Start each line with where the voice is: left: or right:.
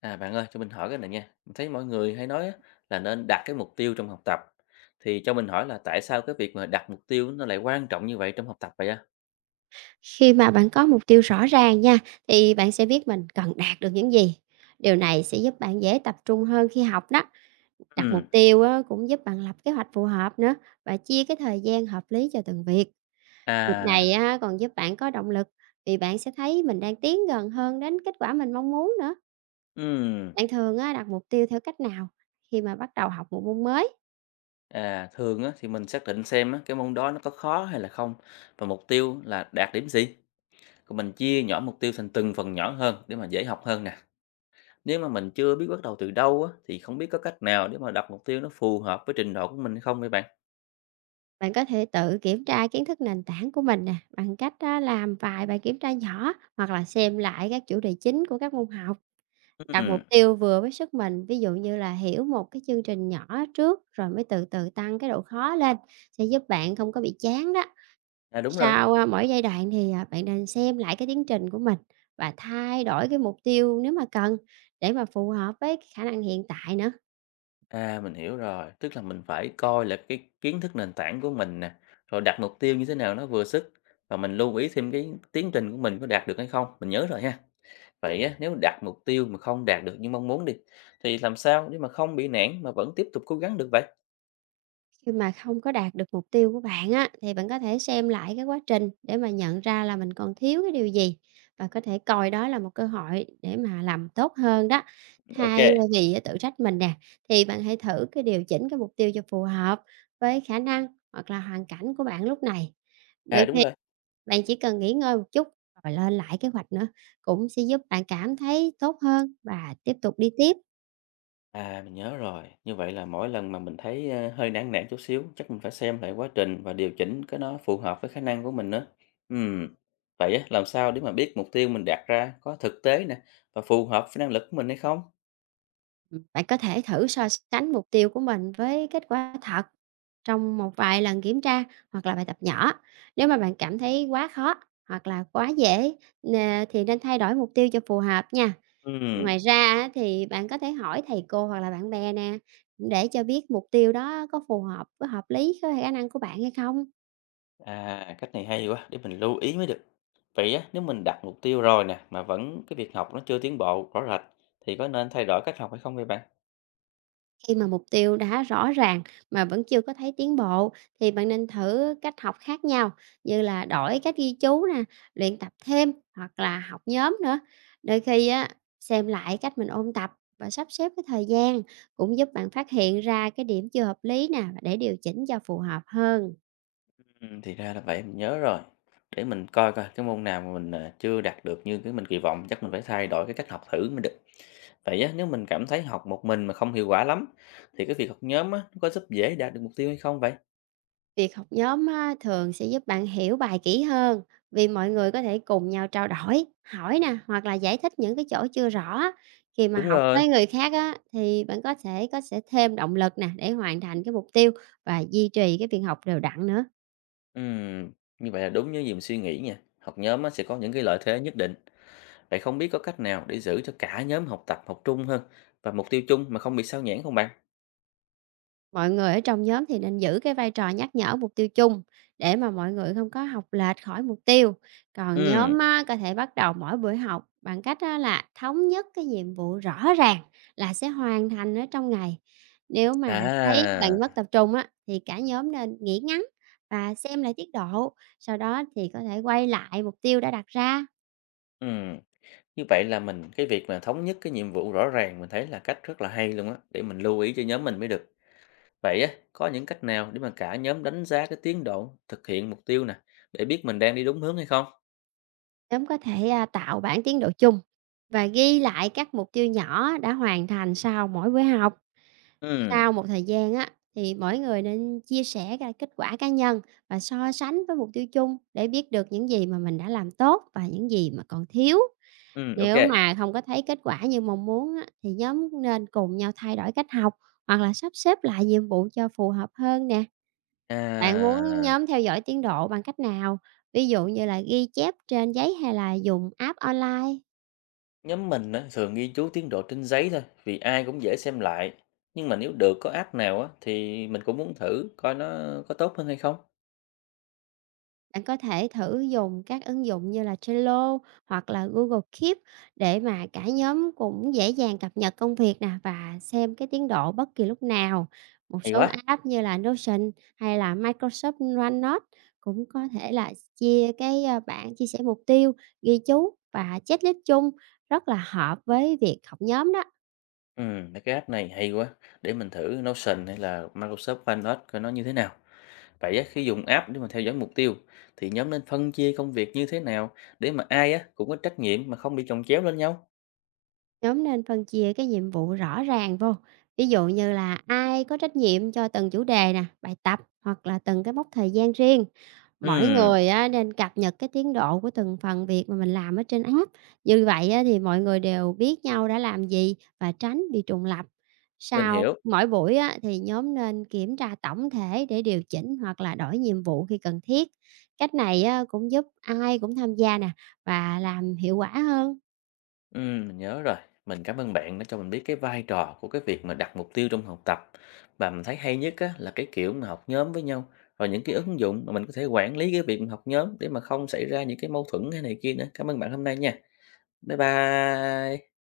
left: À bạn ơi, cho mình hỏi cái này nha. Mình thấy mọi người hay nói á, là nên đặt cái mục tiêu trong học tập. Thì cho mình hỏi là tại sao cái việc mà đặt mục tiêu nó lại quan trọng như vậy trong học tập vậy á?
right: Khi mà bạn có mục tiêu rõ ràng nha, thì bạn sẽ biết mình cần đạt được những gì. Điều này sẽ giúp bạn dễ tập trung hơn khi học đó. Đặt
left: Ừ.
right: mục tiêu á, cũng giúp bạn lập kế hoạch phù hợp nữa và chia cái thời gian hợp lý cho từng việc. Việc
left: À,
right: này á, còn giúp bạn có động lực vì bạn sẽ thấy mình đang tiến gần hơn đến kết quả mình mong muốn nữa.
left: ừ.
right: Bạn thường á, đặt mục tiêu theo cách nào khi mà bắt đầu học một môn mới?
left: À, thường á, thì mình xác định xem á, cái môn đó nó có khó hay là không. Và mục tiêu là đạt điểm gì. Còn mình chia nhỏ mục tiêu thành từng phần nhỏ hơn để mà dễ học hơn nè. Nếu mà mình chưa biết bắt đầu từ đâu á, thì không biết có cách nào để mà đặt mục tiêu nó phù hợp với trình độ của mình hay không vậy bạn?
right: Bạn có thể tự kiểm tra kiến thức nền tảng của mình nè, bằng cách á, làm vài bài kiểm tra nhỏ hoặc là xem lại các chủ đề chính của các môn học. Đặt
left: Ừ.
right: mục tiêu vừa với sức mình, ví dụ như là hiểu một cái chương trình nhỏ trước rồi mới từ từ tăng cái độ khó lên sẽ giúp bạn không có bị chán đó.
left: À đúng rồi.
right: Sau mỗi giai đoạn thì bạn nên xem lại cái tiến trình của mình và thay đổi cái mục tiêu nếu mà cần để mà phù hợp với khả năng hiện tại nữa.
left: À, mình hiểu rồi, tức là mình phải coi là cái kiến thức nền tảng của mình nè, rồi đặt mục tiêu như thế nào nó vừa sức và mình lưu ý thêm cái tiến trình của mình có đạt được hay không, mình nhớ rồi ha. Vậy á, nếu đặt mục tiêu mà không đạt được như mong muốn đi, thì làm sao để mà không bị nản mà vẫn tiếp tục cố gắng được vậy?
right: Khi mà không có đạt được mục tiêu của bạn á, thì bạn có thể xem lại cái quá trình để mà nhận ra là mình còn thiếu cái điều gì và có thể coi đó là một cơ hội để mà làm tốt hơn đó.
left: Ok,
right: Thay vì tự trách mình nè, thì bạn hãy thử cái điều chỉnh cái mục tiêu cho phù hợp với khả năng hoặc là hoàn cảnh của bạn lúc này.
left: à
right: Đôi
left: đúng
right: khi
left: rồi.
right: bạn chỉ cần nghỉ ngơi một chút rồi lên lại kế hoạch nữa cũng sẽ giúp bạn cảm thấy tốt hơn và tiếp tục đi tiếp.
left: À, mình nhớ rồi. Như vậy là mỗi lần mà mình thấy, ơ, hơi nản nản chút xíu, chắc mình phải xem lại quá trình và điều chỉnh cái nó phù hợp với khả năng của mình nữa. Ừm, vậy á, làm sao để mà biết mục tiêu mình đặt ra có thực tế nè, và phù hợp với năng lực của mình hay không?
right: Bạn có thể thử so sánh mục tiêu của mình với kết quả thật trong một vài lần kiểm tra hoặc là bài tập nhỏ. Nếu mà bạn cảm thấy quá khó hoặc là quá dễ nè, thì nên thay đổi mục tiêu cho phù hợp nha.
left: Ừm,
right: Ngoài ra á, thì bạn có thể hỏi thầy cô hoặc là bạn bè nè để cho biết mục tiêu đó có phù hợp với hợp lý với khả năng của bạn hay không.
left: à, cách này hay quá, để mình lưu ý mới được. Vậy á, nếu mình đặt mục tiêu rồi nè, mà vẫn cái việc học nó chưa tiến bộ rõ rệt, thì có nên thay đổi cách học hay không vậy bạn?
right: Khi mà mục tiêu đã rõ ràng mà vẫn chưa có thấy tiến bộ thì bạn nên thử cách học khác nhau như là đổi cách ghi chú nè, luyện tập thêm hoặc là học nhóm nữa. Đôi khi á, xem lại cách mình ôn tập và sắp xếp cái thời gian cũng giúp bạn phát hiện ra cái điểm chưa hợp lý nè để điều chỉnh cho phù hợp hơn.
left: Thì ra là vậy, mình nhớ rồi. Để mình coi coi cái môn nào mà mình, à, chưa đạt được như cái mình kỳ vọng, chắc mình phải thay đổi cái cách học thử mới được. Vậy á, nếu mình cảm thấy học một mình mà không hiệu quả lắm, thì cái việc học nhóm á, nó có giúp dễ đạt được mục tiêu hay không vậy?
right: Việc học nhóm á, thường sẽ giúp bạn hiểu bài kỹ hơn vì mọi người có thể cùng nhau trao đổi, hỏi nè hoặc là giải thích những cái chỗ chưa rõ. Khi mà
left: Đúng
right: học
left: rồi,
right: với người khác á, thì bạn có thể có sẽ thêm động lực nè để hoàn thành cái mục tiêu và duy trì cái việc học đều đặn nữa.
left: ừm, như vậy là đúng như gì mình suy nghĩ nha. Học nhóm á, sẽ có những cái lợi thế nhất định. Vậy không biết có cách nào để giữ cho cả nhóm học tập học trung hơn và mục tiêu chung mà không bị sao nhãng không bạn?
right: Mọi người ở trong nhóm thì nên giữ cái vai trò nhắc nhở mục tiêu chung để mà mọi người không có học lệch khỏi mục tiêu. Còn
left: Ừm,
right: nhóm á, có thể bắt đầu mỗi buổi học bằng cách á, là thống nhất cái nhiệm vụ rõ ràng là sẽ hoàn thành ở trong ngày. Nếu mà thấy
left: à,
right: bạn mất tập trung á, thì cả nhóm nên nghỉ ngắn và xem lại tiết độ. Sau đó thì có thể quay lại mục tiêu đã đặt ra.
left: ừm. Như vậy là mình cái việc mà thống nhất cái nhiệm vụ rõ ràng mình thấy là cách rất là hay luôn á, để mình lưu ý cho nhóm mình mới được. Vậy á, có những cách nào để mà cả nhóm đánh giá cái tiến độ thực hiện mục tiêu nè, để biết mình đang đi đúng hướng hay không?
right: Nhóm có thể tạo bản tiến độ chung và ghi lại các mục tiêu nhỏ đã hoàn thành sau mỗi buổi học.
left: ừ
right: Sau một thời gian á, thì mỗi người nên chia sẻ cái kết quả cá nhân và so sánh với mục tiêu chung để biết được những gì mà mình đã làm tốt và những gì mà còn thiếu.
left: ừ, ok.
right: Nếu mà không có thấy kết quả như mong muốn á, thì nhóm nên cùng nhau thay đổi cách học hoặc là sắp xếp lại nhiệm vụ cho phù hợp hơn nè. Bạn muốn
left: À,
right: nhóm theo dõi tiến độ bằng cách nào? Ví dụ như là ghi chép trên giấy hay là dùng app online?
left: nhóm mình á, thường ghi chú tiến độ trên giấy thôi, vì ai cũng dễ xem lại. Nhưng mà nếu được có app nào á, thì mình cũng muốn thử coi nó có tốt hơn hay không.
right: Bạn có thể thử dùng các ứng dụng như là Trello hoặc là Google Keep để mà cả nhóm cũng dễ dàng cập nhật công việc nè và xem cái tiến độ bất kỳ lúc nào. Một
left: Hay
right: số
left: quá.
right: app như là Notion hay là Microsoft OneNote cũng có thể là chia cái bảng chia sẻ mục tiêu, ghi chú và checklist chung rất là hợp với việc học nhóm đó.
left: Ừ, mấy cái app này hay quá. Để mình thử Notion hay là Microsoft OneNote coi nó như thế nào. Vậy á, khi dùng app để mà theo dõi mục tiêu thì nhóm nên phân chia công việc như thế nào để mà ai á cũng có trách nhiệm mà không bị chồng chéo lên nhau?
right: Nhóm nên phân chia cái nhiệm vụ rõ ràng vô, ví dụ như là ai có trách nhiệm cho từng chủ đề nè, bài tập hoặc là từng cái mốc thời gian riêng. Mỗi
left: Ừm,
right: người á, nên cập nhật cái tiến độ của từng phần việc mà mình làm ở trên app. Như vậy á, thì mọi người đều biết nhau đã làm gì và tránh bị trùng lặp.
left: mình
right: Sau
left: hiểu.
right: mỗi buổi á, thì nhóm nên kiểm tra tổng thể để điều chỉnh hoặc là đổi nhiệm vụ khi cần thiết. Cách này á, cũng giúp ai cũng tham gia nè và làm hiệu quả hơn.
left: Mình nhớ rồi. Mình cảm ơn bạn đã cho mình biết cái vai trò của cái việc mà đặt mục tiêu trong học tập. Và mình thấy hay nhất á là cái kiểu mà học nhóm với nhau và những cái ứng dụng mà mình có thể quản lý cái việc mà học nhóm để mà không xảy ra những cái mâu thuẫn hay này kia nữa. Cảm ơn bạn hôm nay nha. Bye bye.